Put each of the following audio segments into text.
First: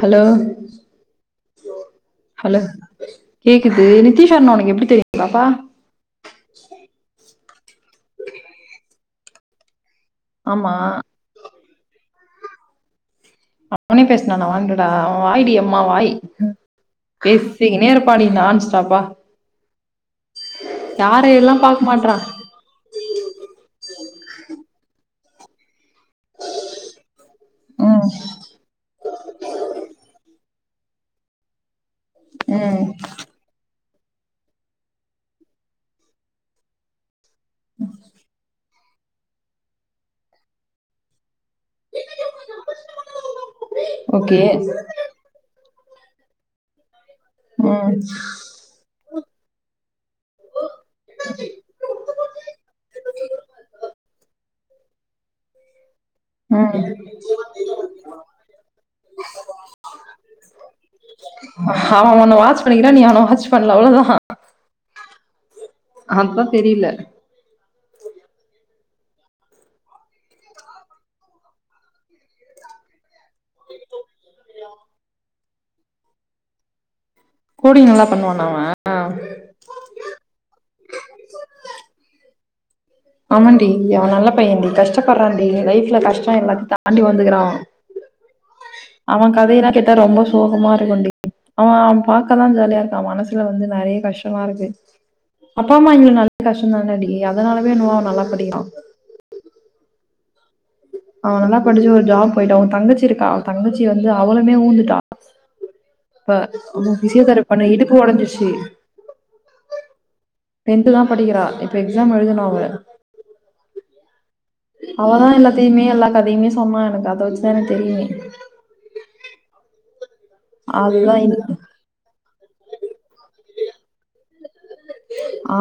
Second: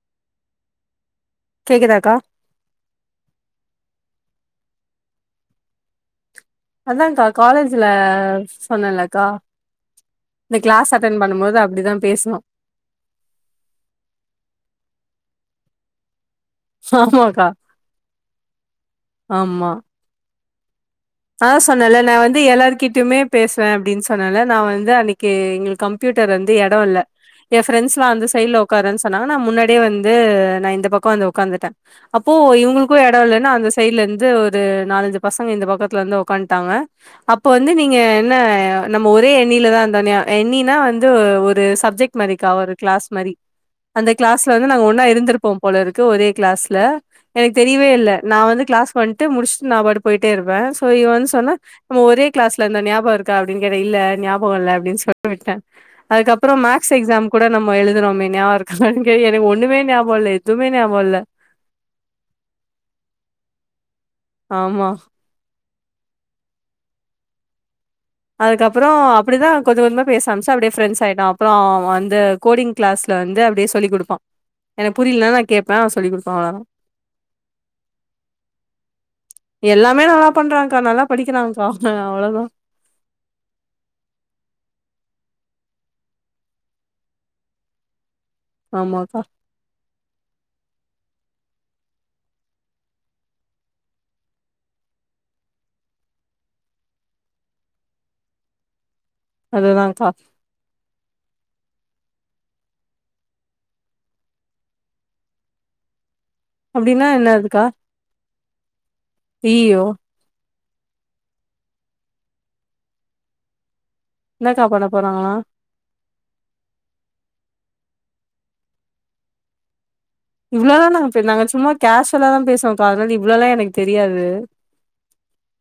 Hello கேக்குதாக்கா hello கேக்குது நிதிஷண்ணா ஒனக்கு எப்டி தெரியு பாப்பா அதான்க்கா காலேஜுல சொன்னேலக்கா இந்த ஆமா க்ளாஸ் அட்டன் பண்ணும்போது அப்டிதா பேசுனோ அவனே பேசுனானா வாண்ட்டடா ஒ வாய்டியம்மா வாய் ஆமாக்கா பேசிக்கினேருப்பாடி நான்ஸ்டாப்பா நா சொன்னல நா வந்து எல்லாருக்கி ட்டுமே பேசுவே அப்டின் சொன்னேல நா வந்து அன்னக்கி எங்ளுக் கம்ப்யூட்டர் வந்து எடோல்ல எ ம் ஃப்ரெண்ட்ஸ்லா அந்த சைட்ல ஒக்காரேன் சொன்னாங்க நா முன்னாடியே வந்து நா இந்த பக்கோ வந்து ஒக்காந்துட்டே அப்போ ம் இவுங்களுக்கு எடோ இல்லன் அந்த சைட்லந்து ஒரு நாலஞ்சு பசங்க இந்த பக்க த்ல வந்து ஒக்கான்ட்டாங்க அப்ப வந்து நீங்க என்ன நம்ம ஒரே எண்ணில தா அந்தண்யா எண்ணினா வந்து ஒரு சப்ஜெக்ட் மாரிக்கா ஒரு கிளாஸ் மாரி அந்த ஓகே கிளாஸ்ல வந்து நாங்க ஒன்னா இருந்திருப்போம் போலருக்கு ஒரே கிளாஸ்ல எனக்கு தெரியவே ம் இல்ல நா வந்து கிளாஸ் பண்ட்டு முடிச்ட்டு நா பாட்டுக்கு போய்ட்டேருப்பே இவெ வந்து சொன்னா நம்ம ஒரே கிளாஸ்ல இந்தோ ஞாபோருக்கா அப்டின் கேட்டா இல்ல ஞாபகோல்ல அப்டின் சொ விட்ட அதுக்கப்புறோ ம் மேக்ஸ் எக்ஸாம் கூட நம்ம எழுதுனோமே ஞாபகோ இருக்கா கே எனக்கு ஒண்ணுமே ஞாபகோ இல்ல எதுவுமே ஞாபகோ இல்ல அவ உன்ன வாட்ச் பண்ணிக்கிட்டா நீ அவன வாட்ச் பண்ணலா அவ்வளதா ஆமா அப்ப தெரியல அதுக்கப்புறோ அப்படிதா கொஞ்ச கொஞ்சமா பேச ஆரம்மிச்சோ அப்படியே ப்ரெண்ட்ஸ் ஆயிட்டோ அப்புறோ வந்து கோடிங்கிளாஸ்ல வந்து அப்படியே சொல்லி குடுப்பா எனக்கு புரியலென்னா ந கேப்ப அவ சொல்லி குடுப்பா அவ்ளதா கோடிங் நல்லா பண்ணுவான அவ எல்லாமே நல்லா பண்றாங்கக்கா நல்லா படிக்கிறாங்கக்கா அவ்வளாதா ஆமான் டி அவ நல்ல பையன்டி கஷ்டப்படுறான் டி லைப்ல கஷ்ட எல்லாத்தையு தாண்டி வந்துக்கறாவ ஆமாக்கா அவ கதையெல்லா கேட்ட ரொம்ப சோகமா இருக்குண்டி அவ அவ பாக்கதா ஜாலியா இருக்கா அவ மனசுல வந்து நறையா கஷ்டலா இருக்கு அப்பா அம்மா இல்லனாலே கஷ்டோ தானடி அதனாலவோ என்னவோ அவ நல்லா படிகிறா அதுதான்க்கா அவ நல்லா படிச்சு ஒரு ஜாப் போயிட்டு அவன் தங்கச்சி இருக்கா அவ தங்கச்சி வந்து அவளுமே ஊந்துட்டா இப்ப உ அப்டின்னா பிசிய தரப்பிபண்ண இடுப்பு ஒடஞ்சிருச்சு யியையோ டென்து தா படிக்கிறா இப்ப எக்ஸாம் எழுதனு அவ என்னக்கா பண்ண அவதா போறாங்களா எல்லாத்தையுமே எல்லா கதையுமே சொன்னா எனக்கு அத வச்சுதா எனக்கு தெரியுமே இவ்வளோதானா அதுதா பே இது நாங்க சும்மா கேஷுவலா தா பேசுவோம் பா அதனால இவ்வளோல்லா எனக்கு தெரியாது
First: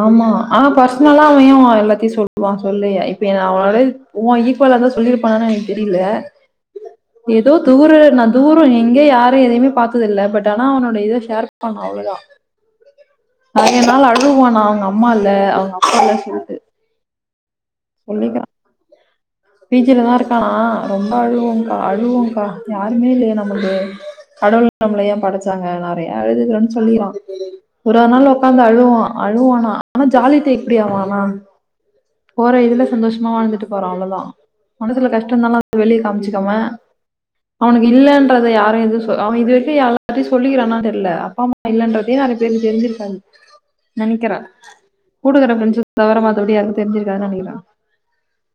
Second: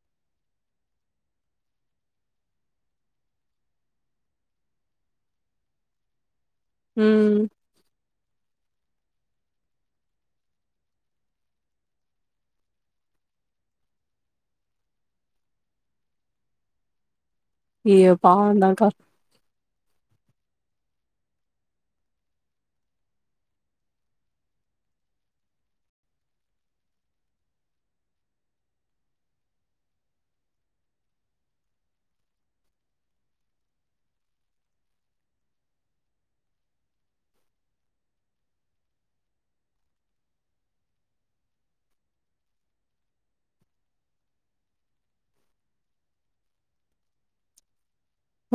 ஆமா ஆனா பர்சனலா அவ ஏ எல்லாத்தையு சொல்லுவா சொல்லு இப்ப அவளால உ ஈக்குவலா தா சொல்லிருப்பான எனக்கு தெரியல ம் ஏதோ தூர நா தூரோ எங்கே யாரு எதையுமே பாத்ததில்ல பட் ஆனா அவனோடைய இத ஷேர் பண்ணோ அவ்ளோதா நறய நாள் அழுவானா அவங்க அம்மா இல்ல அவங்க அப்பால்ல சொல்லிட்டு ஐய்யய்யே சொல்லிக்கிறான் பாவோந்தாக்கா பீஜில தா இருக்கானா ரொம்ப அழுவங்க்கா அழுவங்க்கா யாருமே இல்லையே நமக்கு கடவுள் நம்மல ஏ படைச்சாங்க நறைய அழுதுகறேன்னு சொல்லிருக்கா ஒரு ஒரு நாள் உக்காந்து அழுவா அழுவானா ஆனா ஜாலி டைப்டி அவ எல்லா போற இதுல சந்தோஷமா வாழ்ந்துட்டு போற அவ்வளதா மனசுல கஷ்டோனுலா வெளியே காமிச்சுக்காம அவனுக்கு இல்லன்றத யாரு எதுவு அவ இது வரைக்கும் யார்ட்டயு சொல்லிக்கிறானான்னு தெரில அப்ப இல்லன்றதே அது தெரிஞ்சி தெரிஞ்சிருக்காது நெனைக்கிறா கூட்டுகற ஃப்ரெண்ட்ஸ்சுக்கு தவிர மத்தபடி யாரும்க்கு தெரிஞ்சிருக்காதுன்னு நெனைக்கிறே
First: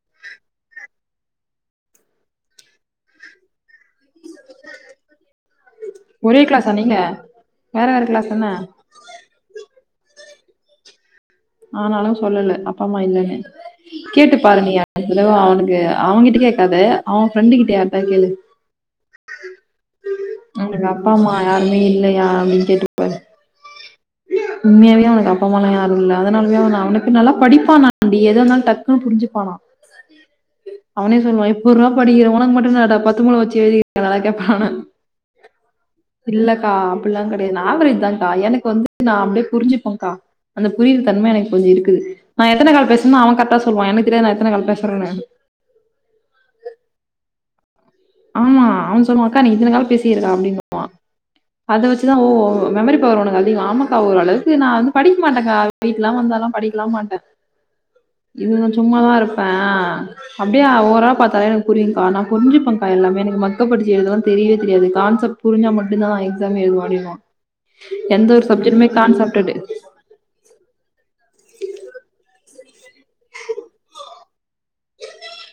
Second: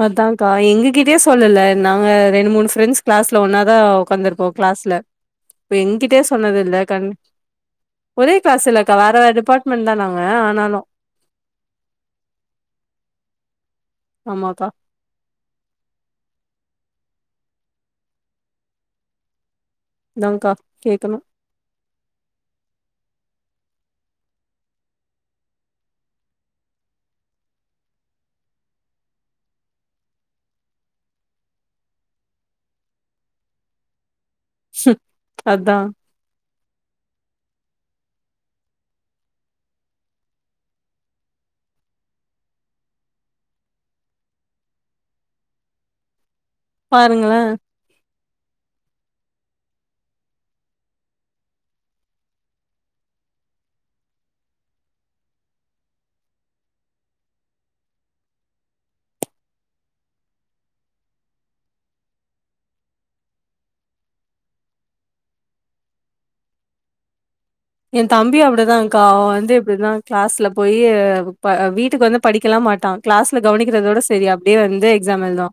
அதான்க்கா எங்ககிட்டயே சொல்லல நாங்க ரெண்டு மூணு ஃப்ரெண்ட்ஸ் கிளாஸ்ல ஒன்னாதா உக்காந்துரு போ கிளாஸ்ல எங்கிட்டேயே ஒரே சொன்னது கிளாஸா இல்ல க நீங்க? வேற வேற கிளாஸ் ஒரே தான? கிளாஸ்ல க வேற வேற டிபார்ட்மெண்ட் தா நாங்க ஆனாலு ஆனாலு சொல்லல அப்பா அம்மா இல்லலைன்னு கேட்டு பாரு ஆமாக்கா நீ யார் இதுலேயு அவனுக்கு அவன்கிட்ட கேட்காத அவ ஃப்ரெண்டு கிட்ட யாரிட்டயா கேளு அதான்க்கா அவனுக்கு அப்பா கேக்கணு அம்மா யாருமே இல்லையா அப்படின்னு கேட்டுப்பாரு உண்மையாவே அவனுக்கு அப்ப அம்மாலா யாரு இல்ல அதனாலய அவனுக்கு நல்லா படிப்பானாண்டி எதானலே டக்குன்னு புரிஞ்சுப்பானா அவனே சொல்லுவா எப்புறா படிக்கிற உனக்கு மட்டு என்னாடா பத்து மூளை வச்சு எழுதியி எவனாவது கேப்பானா அதா இல்லக்கா அப்படிலா கெடையாது ஆவ்ரேஜ் தான்கா எனக்கு வந்து நா அப்படியே புரிஞ்சுப்பேன்கா அந்த புரியுற தன்ம எனக்கு கொஞ்சு இருக்குது நா எத்தன கால் பேசுவே அவ கரெக்டா சொல்லுவா எனக்கு தெரியாது நா எத்தன கால் பேசுறேன்னு பாருங்களே ஆமா அவெ சொல்லுவா அக்கா நீ இத்தன கால பேசிருக்க அப்பிடின்னுவா அத வச்சுதா ஓ மெமரி பவர் உனக்கு அதிகோ ஆமக்கா ஓரளவுக்கு நா வந்து படிக்க மாட்டேக்கா வீட்டுல்லா வந்தாலா படிக்கெல்லா மாட்ட இது நா சும்மாதா இருப்ப அப்டியா அ ஓராலா பாத்தாலே எனக்கு புரியுக்கா நா புரிஞ்சுப்பங் கா எல்லாமே எனக்கு மக்கப் படிச்சு எழுதலா தெரியவே தெரியாது கான்செப்ட் புரிஞ்சா மட்டுந்தா எக்ஸாமே எழுதுவே அப்டின்னுவா என் தம்பியு அப்டிதான்க்கா அவெ வந்து எப்டினா கிளாஸ்ல போய் ப வீட்டுக்கு வந்து படிக்கலா மாட்டா கிளாஸ்ல கவனிக்கிறதோட சரி அப்டியே வந்து எக்ஸாம் எழுதுவா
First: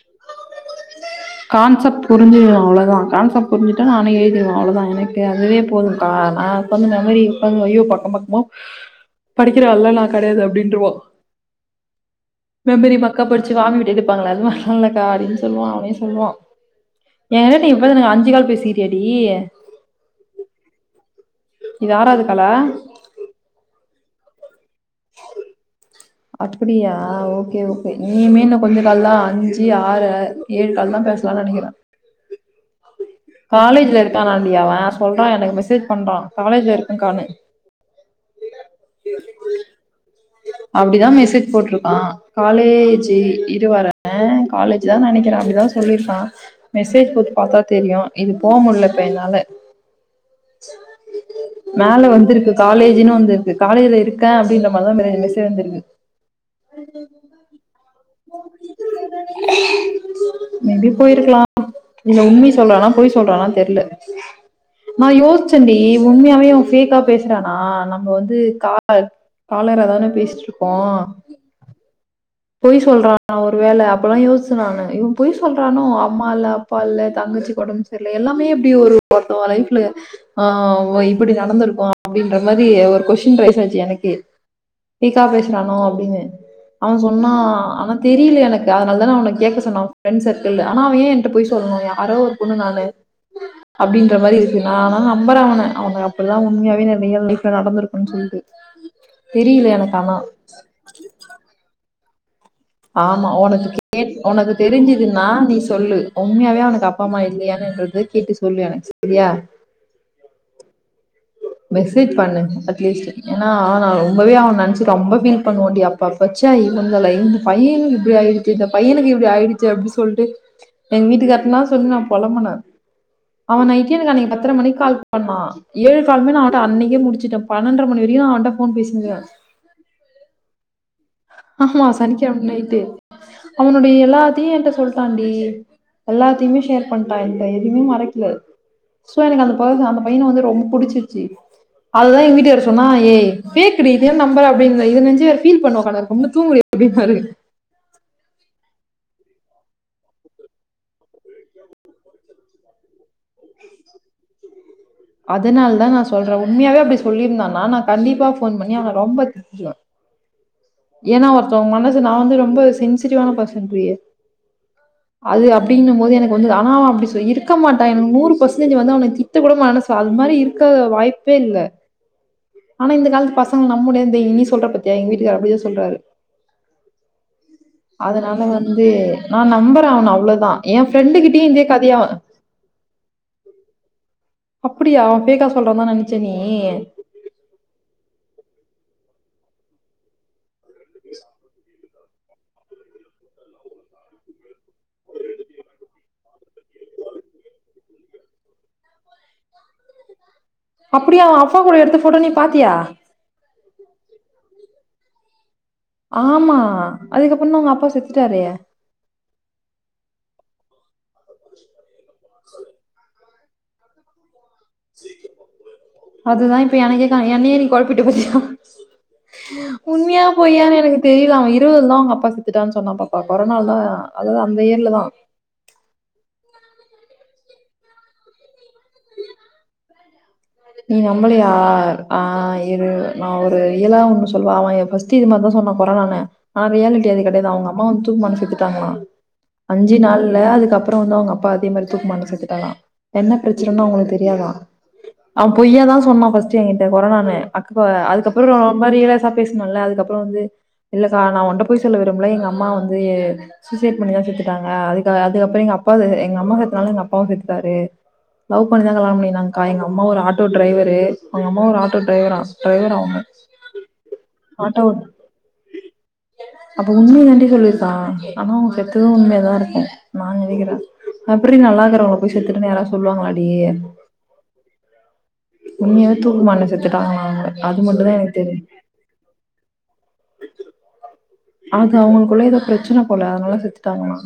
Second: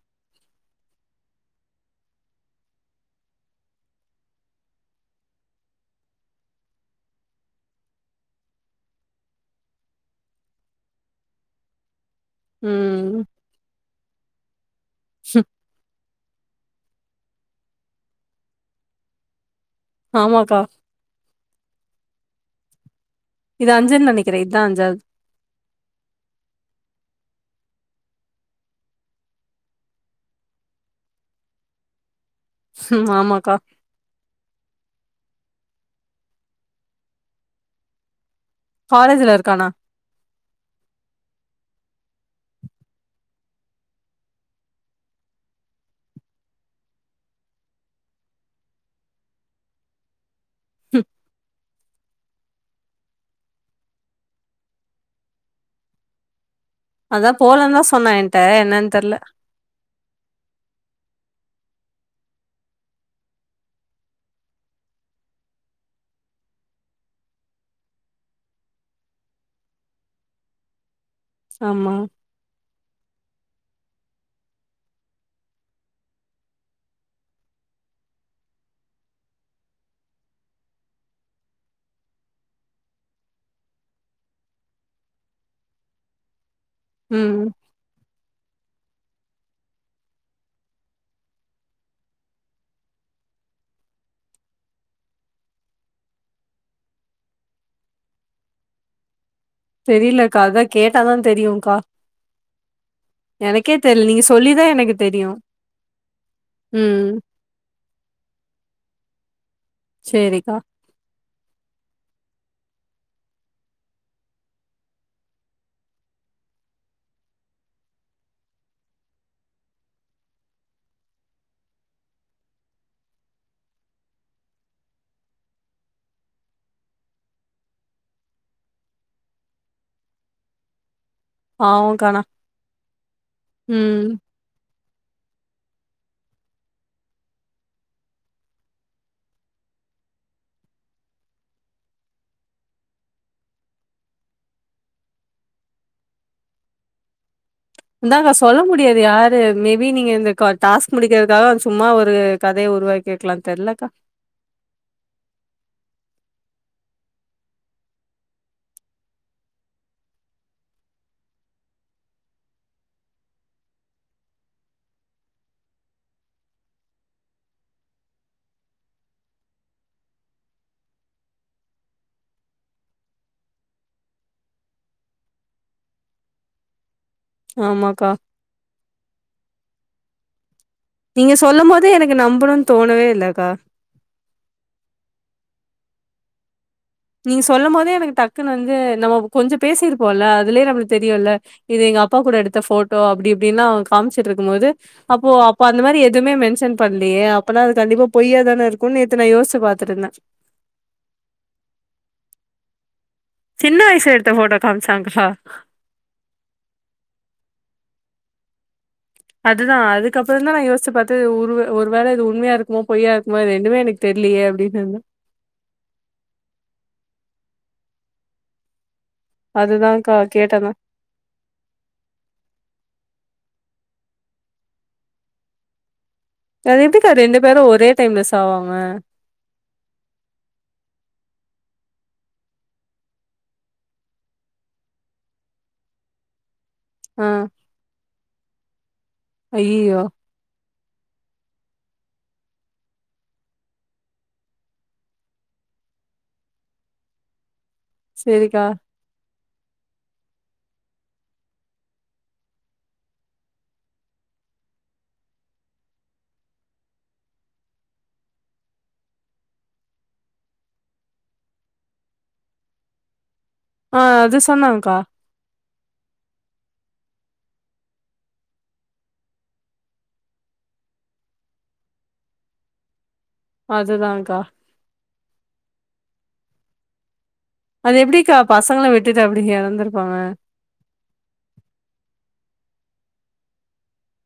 கான்செப்ட் புரிஞ்சிடுவே அவ்ளோதா கான்செப்ட் புரிஞ்சிட்ட நானே எழுதிடுவே அவ்ளோதா எனக்கு அதுவே போதுக்கா நா உக்காந்து மெமரி உக்காந்து ஐயோ பக்கம் பக்கமா படிக்கிற ஆள்லா நா கெடையாது அப்டின்றுவா மெமரி ம். மக்கப் படிச்சு வாமிவிட்டு எடுப்பாங்களா அது மாரில்லா இல்லக்கா அப்டின்னு சொல்லுவா அவே சொல்லுவா ஏன்கிட்ட நீ இப்பதான அஞ்சு கால் பேசிட்டியாடி ஆமாக்கா இது ஆறாவ்து காலா இது அஞ்சுன் நெனைக்கிறே இதா அஞ்சாவ்து அப்புடியா ஓகே ஓகே இனிமே இன்னு கொஞ்ச கால்தா அஞ்சு ஆறு ஏழு கால்லா பேசலானு நெனைக்கிறே ம் ஆமாக்கா. காலேஜ்ல இருக் கானாண்டி அவெ சொல்றா எனக்கு மெசேஜ் பண்றா காலேஜ்ல இருக்கேன்க்கானு காலேஜ்ல இருக்கானா அப்டிதா மெசேஜ் போட்ருக்கா காலேஜ் இரு வர காலேஜ் தா நெனைக்கிறே அப்டிதா சொல்லிருக்கா மெசேஜ் போய் பாத்தா தெரியு இது போ முல்ல இப்ப என்னால ம் மேல வந்திருக்கு காலேஜ்ன்னு வந்திருக்கு காலேஜ்ல இருக்கே அப்டின்ற மாரிதா மெ மெசேஜ் வந்திருக்கு அதா போலன்தா சொன்னா என்ட்ட என்னன் தெர்ல மேபி போயிருக்கலாம் இல்ல உண்மி சொல்றானா பொய் சொல்றானானு தெர்ல நா யோசிச்சேன்டி உண்மையாவே அவெ ஃபேக்கா பேசுறானா நம்ம வந்து காலர் காலரா தானே பேசுட்டுருக்கோ ஆமா பொய் சொல்றானோ ஒரு வேள அப்டில்லா யோசிச்ச நானு இவெ பொய் சொல்றானோ அம்மா இல்ல அப்பா இல்ல தங்கச்சிக்கு ஒடம்பு சரில்ல எல்லாமே எப்டி ஒரு ஒருத்தவங்க லைஃப்ல ஆ ஓ இப்டி நடந்திருக்கு அப்டின்ற மாரி ஒரு கொஸ்டின் ரைஸ் ஆச்சு எனக்கே ஃபேக்கா பேசுறானோ அப்டின்னு அவ சொன்னா ம். அவன் தெரில எனக்கு அதனால தானே அவன கேக்க சொன்னே அவ ஃப்ரெண்டஸ் சர்க்கிள்ல ஆனா அவ ஏ என்ட்ட பொய் சொல்லணு யாரோ ஒரு பொண்ணு நானு அப்டின்ற மாரி இருக்கு நானு நம்புற அவன அவனுக்கு அப்டிதா உண்மையாவே ந்த ரியல் லைஃப்ல நடந்திருக்குன் சொல்ட்டு தெரிலக்கா அதா கேட்டாதா தெரியுக்கா ஆமா உனக்கு கேட் [inaudible] உனக்கு தான் எனக்கு தெரிஞ்சுதுன்னா தெரியும். நீ சொல்லு உண்மையாவே உனக்கு அப் ம். ப்பா அம்மா இல்லையானுன்றத கேட்டு சொல்லு எனக்கு சரியா சேரிக்கா மெசேஜ் பண்னு அட்லீஸ்ட் ஏனா நா ரொம்பவே அவன நனச்சி ரொம்ப பீல் பண்ணுவோண்டி அப் பப்ச இவங்கள இந்த பையனுக்கு இப்டி ஆயிடுச்சே இந்த பையனுக்கு இப்டி ஆயிடுச்சே அப்டி சொல்டு எங்க வீட்டுக்கார்ட எல்லா சொல்லி நா பொழம்புன அவ நைட்டே எனக்கு அன்னைக்கு பத்தரை மணிக்கு கால் பண்னா ஏழு காலுமே நா அவன்ட அன்னைக்கே முடிச்சிட்டே பன்னென்ற மணி வரைக்கு நா அவன்ட போன் பேசிகிற ஆமா பாவம்க்கா ஆனா. சனிக்கிழம நைட்டு ம். அவனுடைய எல்லாத் தி என்ட சொல்லிட்டான்டி எல்லாத்தையுமே ஷேர் பண்ணிட்டா என்ட எதுவுமே மறைக்ல சூவர்ருங்க அந்த பொழக்கோ அந்த பையன வந்து ரொம்ப புடிச்சிருச்சி அதுதா எங்க வீட்டுகாரர் சொன்னா ஏ பேக் டீ இதெல்லா நம்புற அப்டி இருந்த இத நினைச்சி பீல் பண்ணிவ உக்காந்து வேரு இன்னு தூங்கலையா எப்டி பாரு இந்தாங்க சொல்ல முடியாது யாரு மேபி நீங்க இந்த கா டாஸ்க் முடிக்கிறதுக்காக சும்மா ஒரு கதைய உருவாக் கேக்லா தெர்லக்கா அதனால தா நா சொல்ற உண்மையாவே அப்டி சொல்லிருந்தானா நா கண்டிப்பா போன் பண்ணி அவன ரொம்பத் ஏனா ஒருத்தவங்க மனசு நா வந்து ரொம்ப சென்சிட்டிவான பர்சன் ஃப்ரியே அது அப்டின்னும் போது எனக்கு வந்து ஆனா அப்டி இருக்க மாட்டா எனக்கு நூறு பர்சன்டேஜ் வந்து அவன திட்டக்க கூட மனசு அது மாரி இருக்க வாய்ப்பே இல்ல ஆனா இந்த காலத்து பசங்க நம்ப முடியாது இந்த இனி சொல்ற பாத்தியா எங்க வீட்டுக்காரு அப்டி தா சொல்றாரு ஆமாக்கா. அதனால வந்து நா நம்ற அவன அவ்ளதா நீங்க சொல்லம் போதே எனக்கு நம்புணுன்னு தோணவே இல்லக்கா அப்டியா அவ பேக்கா சொல்றவதா நனச நீ நீங்க சொல்லம் போதே எனக்கு டக்குன்னு வந்து நம்மோ கொஞ்சம் பேசிருப்போல அதுலே நமளுக்கு தெரியுல இது எங்க அப்பா கூட எடுத்த போட்டோ அப்டி இப்டில்லா காமிச்சிட்டு இருக்கும்போது அப்போ அப்ப அந்த மாதிரி எதுமே மென்ஷன் பண்ணலையே அப்பனா அது கண்டிப்பா பொய்யாதான இருக்கு நேத்து நா யோசி பாத்துட்டுருந்த அப்டியா அவ அப்பா கூட எடுத்த போட்டோ நீ பாத்தியா சின்ன வயசுளா எடுத்த போட்டோ காமிச்சாக்கா ஆமா அதுக்கப்ரோ தா அவங்க அப்பா செத்துட்டாரே அதுதா அதுக்கப்புறதான யோசிச்சி பாத்து உருவ ஒரு வேல இது உண்மையா இருக்குமோ பொய்யா இருக்குமோ ரெரண்டுமே எனக் தெர்லயே அப்டின்னு அதுதா இப்ப எனக்கே க என்னயே நீ கொழப்பிட்ட பாத்தியா அதுதான்க்கா உண்மையா கேட்டேன் நான். பொய்யான்னு எனக்கு தெரியல அவ இருவது தா அவங்க அப்பா செத்துட்டான்னு சொன்னா பாப்பா கொரோனால அதாவது அந்த இயர்ல தா அது எப்டிக்கா ரெண்டு பேரு ஒரே டைம்ல சாவாங்க நீ நம்பளயா ஆ இரு நா ஒரு இயலா ஒன்னு சொல்லுவா அவ எப்பஷ் தி இது மாரிதா சொன்னா கொரோனானு ஆன ரியாலிட்டி ஆ. [unintelligible] கெடையாதா அவங்க அம்மா வந்து தூக்கு மாட்டி செத்துட்டாங்களா அஞ்சி ஐய்யயோ! நாள் ல அதுக்கு அப்ரோ வந்து அவங்க அப்பா அதே மாதிரி தூக்குமாட்டி செத்துட்டாலா என்ன பிரச்சன்னனு அவங்களுக்கு தெரியாதா அவ பொய்யாதா சொன்னா பர்ஸ்ட் எகிட்ட கொரோனான்னு அக்கு அதுக்கப்ரோ சரிக்கா. ரொம்ப ரியல பேசுனோல அதுக்கப்ரோ வந்து இல்லக்கா நா ஒண்ட பொய் சொல்ல விரும்பல எங்க அம்மா வந்து சூசைட் பண்ணிதா செத்துட்டாங்க அதுக்கு அதுக்கப்புற எங்க அப்பா செ எங்க அம்மா செத்தனால எங்க அப்பாவு செத்துடாரு லவ் பண்ணிதா கல்யாணம் பண்ணிக்கிணாங்கக்கா அம்மா ஒரு ஆட்டோ டிரைவரு அவங்க அம்மா ஒரு ஆட்டோ டிரைவரா டிரைவர அவங்க ஆ அது ஆட்டோ சொன்னாங்க்கா அப்ப உண்மைய தாண்டி சொல்லிருக்கா ஆனா அவங்க செத்தது உண்மையதா இருக்கு நா நெனைக்கிறே எப்பர்டி நல்லார்க்கறவங்கள போய் செத்துட்டுனு யாரா சொல்லுவாங்களாடி அதான்க்கா உண்மையாவே தூக்குமாட்டி செத்துட்டாங்களாங்க அது எப்டிக்கா பசங்கள விட்டுட்டு அப்டி இறந்துருப்பாங்க அது அவங்களுக்குள்ள ஏதோ பிரச்சன போல அதனால செத்துட்டாங்களா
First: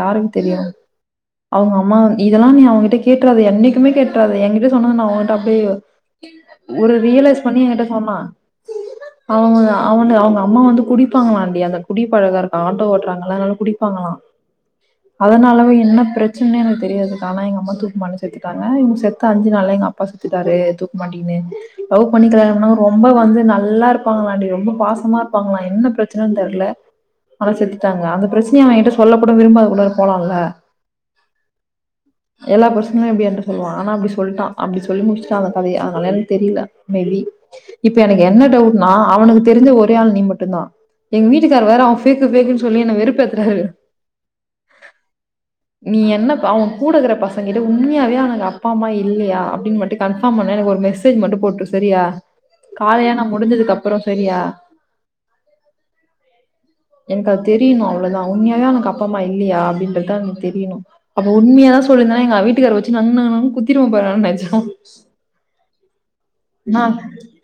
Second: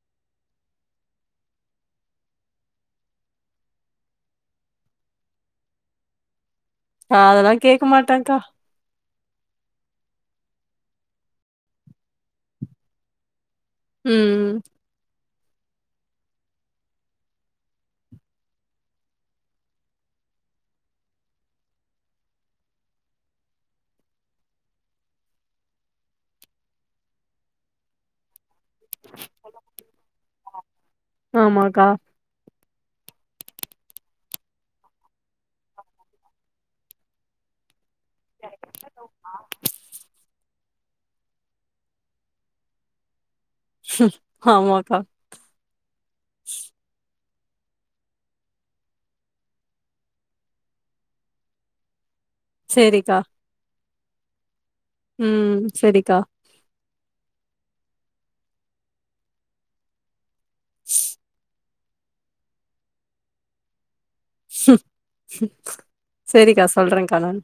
யாருக்கு தெரியம அவுங்க அம்மா இதெல்லா நீ அவங்கிட்ட கேட்டுறத என்னைக்குமே கேட்டுறாத என்கிட்ட சொன்னது நா உங்கிட்ட அப்டியே ஒரு நான் ரியலைஸ் பண்ணி அதெல்லாம் கேட்க எங்கிட்ட சொன்னா மாட்டேன்க்கா. அவங்க அவனை அவங்க அம்மா வந்து குடி குடிப்பாங்களாண்டி அந்த குடி பழக்க இருக்க ஆட்டோ ஓட்டுறாங்களா அதனால குடிப்பாங்களா ம். அதனாலவே என்ன பிரச்சனனே எனக்கு தெரியாது கா ஆனா எங்க அம்மா தூக்குமாட்டி செத்துட்டாங்க இவங்க செத்து அஞ்சு நாள்ல எங்க அ ப்பா சொத்துடாரு தூக்குமாட்டின்னு லவ் பண்ணிக்கல்யாணம் பண்ணவங்க ரொம்ப வந்து நல்லா இருப்பாங்களாண்டி ரொம்ப பாசமா இருப்பாங்களா என பிரச்ச னனு தெரில ஆனா செத்துட்டாங்க பிரச்சனய அவன்கிட்ட சொல்ல கூட விரும்பாதக்குள்ள போலாம்ல ஆமாக்கா எல்லா பிரசன்னையு வந்து என்ட சொல்லுவா ஆனா அப்டி சொல்லிட்டா அப்டி சொல்லி முடிச்சுடா அந்த கதைய அதனால எனக்கு தெரில மேபி இப்ப எனக்கு என்ன டவுட்னா அவனுக்கு தெரிஞ்ச ஒரே ஆள் நீ மட்டு தா எங்க வீட்டுக்கார் வேற அவன் ஃபேக்கு ஃபேக்குன்னு சொல்லி என்ன வெறுப்பேத்துறாரு ம் ஆமாக்கா நீ என்னப்பா அவன் கூடக்கற பசங்ககிட்ட உண்மையாவே அவனுக்கு அப்பா அம்மா இல்லையா அப்டின்னு மட்டு கன்ஃபார்ம் பண்ண எனக்கு ஒரு மெசேஜ் மட்டு போட்டுரு சரியா சரிக்கா. காரியேலா முடிஞ்சதுக்கு அப்றோ சரியா ம் சேரிக்கா எனக்கு அது தெரியணு அவ்ளோதா உண்மையாவே அவனுக்கு அப்பா அம்மா இல்லையா அப்டின்றதுதா அவனு தெரியிணு அப்ப உண்மையத சொல்லிருந்தன எங்க வீட்டுக்கார வச்சு நங் நங் நங்னு குத்திருவ பாரு நெஜோ சேரிக்கா நா சொல்றேன்க்கா நானு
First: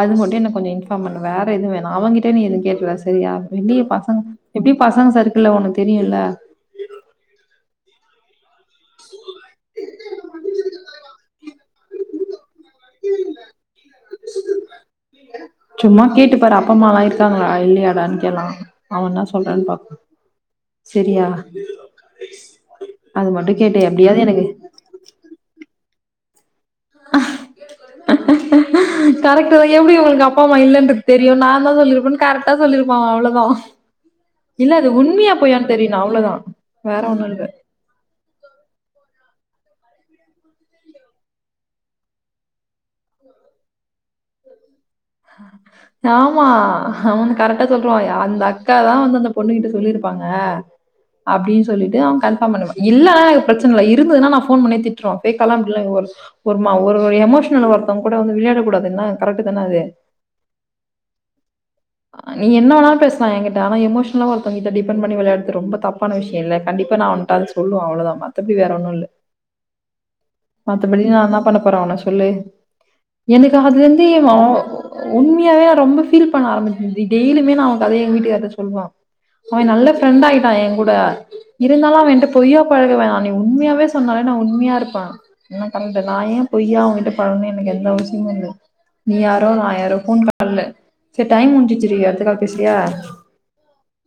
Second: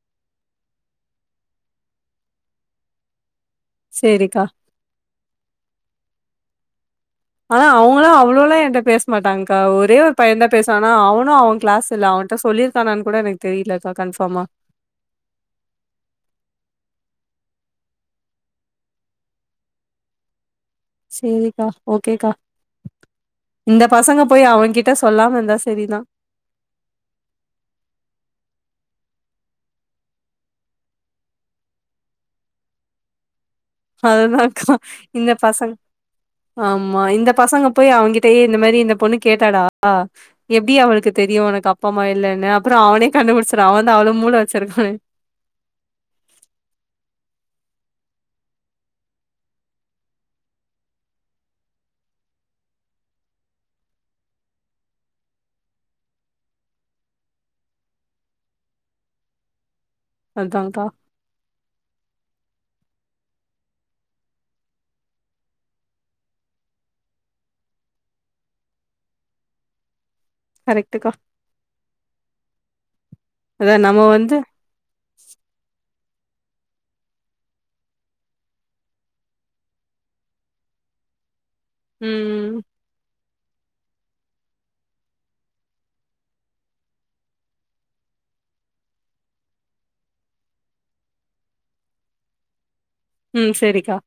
அது மட்டும் எனக்கொஞ்சோ இன்பார் பண்ணுங்க வேற எதுவு வேண அவங்கிட்டே நீ எது கேட்டுறா சரியா எப்டியு பசங்க சரிக்கா. எப்டியு பசங்க சர்க்குல்ல உனக்கு தெரியுல ஆனா அவங்களா அவ்ளோளா எட பேச மாட்டான்ங்கா ஒரே ஒரு பையன் தா பேசுவா ஆனா அவனு அவ கிளாஸ் இல்ல அவன்ட்ட சொல்லிருக் இருக்கனா கூட எனக்கு தெரியலக்கா கன்ஃபாம்மா சும்மா கேட்டு பாரு அப்ப அம்மாலா இருக்காங்களா இல்லையாடான்னு கேலே அவ என்ன சொல்றன்னு பாப்போ சேரிக்கா ஓகேக்கா அது மட்டும் இந்த கேட்டு பசங்க எப்டியாவது எனக்கு போய் அவன் கிட் ட சொல்லாம இருந்தா சேரிதா கரெக்டோ எப்டி உங்களுக்கு அப்பா அம்மா இல்லன்றது தெரியு நான்தா சொல்லிருப்பேன்னு கரெக்டா சொல்லிருப்பா அவ்ளோதா அதுதாங்கா இந்த பசங் அவ்ளோதான் ஆமா வேற இந்த ஒண்ணும் இல்ல பசங்க போய் அவுங்கிட்டயே இந்த மாரி இந்த பொண்ணு கேட்டாடா எப்டி அவளுக்கு தெரியு உனக்கு அப்பா அம்மா இல்லன்னு அப்புறோ அவனே கண்டுபிடிச்சிறா அவன் தா அவ்ளோ மூல வச்சிருக்கானே ஆமா அவனுக் கரெக்டா சொல்ருவா அந்த அக்கா தா வந்து அந்த பொண்ணு கிட்ட சொல்லியிருப்பாங்க அப்டின் சொல்லிட்டு அவ கன்பாம் பண்ணுவா இல்ல பிரச்சனை இல்ல இருந்துசுன்னா நா ஃபோன் பண்ணி திட்றோ ஃபேக்காலா அப்டிலா எதுவு ஒரு மா ஒரு எமோஷனல் ஒருத்தங்கூட வந்து விளையாடக் கூடாதுன்ன கரெக்ட்டு தானே அது அதாங்கா நீங்க என்ன வேணாலு பேசலா என்கிட்ட ஆனா எமோஷனலா ஒருத்தங்கிட்ட டிபண்ட் பண்ணி விளையாட்றது ரொம்ப தப்பான விஷய இல்ல கண்டிப்ப நா அவ ட்டான் சொல்லுவா அவ்ளோ தா மத்தபடி வேற ஒன்னு இல்ல மத்தபடி கரெக்ட்டுக்கா நா என்ன பண்ண போறே அவன சொல்லி எனக்கு அதா அதுல நம்ம இருந்து இவ வந்து உண்மையாவே ரொம்ப ஃபீல் பண்ண ஆரம்பி டெ டி டெய்லியுமே நா அவ கதைய எ வீட்டுக்காரட்ட சொல்வா அவ நல்ல ஃப்ரெண்ட் ஆயிட்டா எ கூட இருந்தாலு அவ என்ட்ட ம் பொய்யா பழக வேணா நீ உண்மையாவே சொன்னாலே நா உண்மையா இருப்பே என்ன பண்ற நா ஏ பொய்யா அவுகிட்ட பழகனு எனக்கு எந்த அவசியமு இல்ல நீ யாரோ நா யாரோ ஃபோன் பண்ல செரி டைம் முஞ்சிச்சிறி அடுத்த கால் பேசுறியா ம் செரிக்கா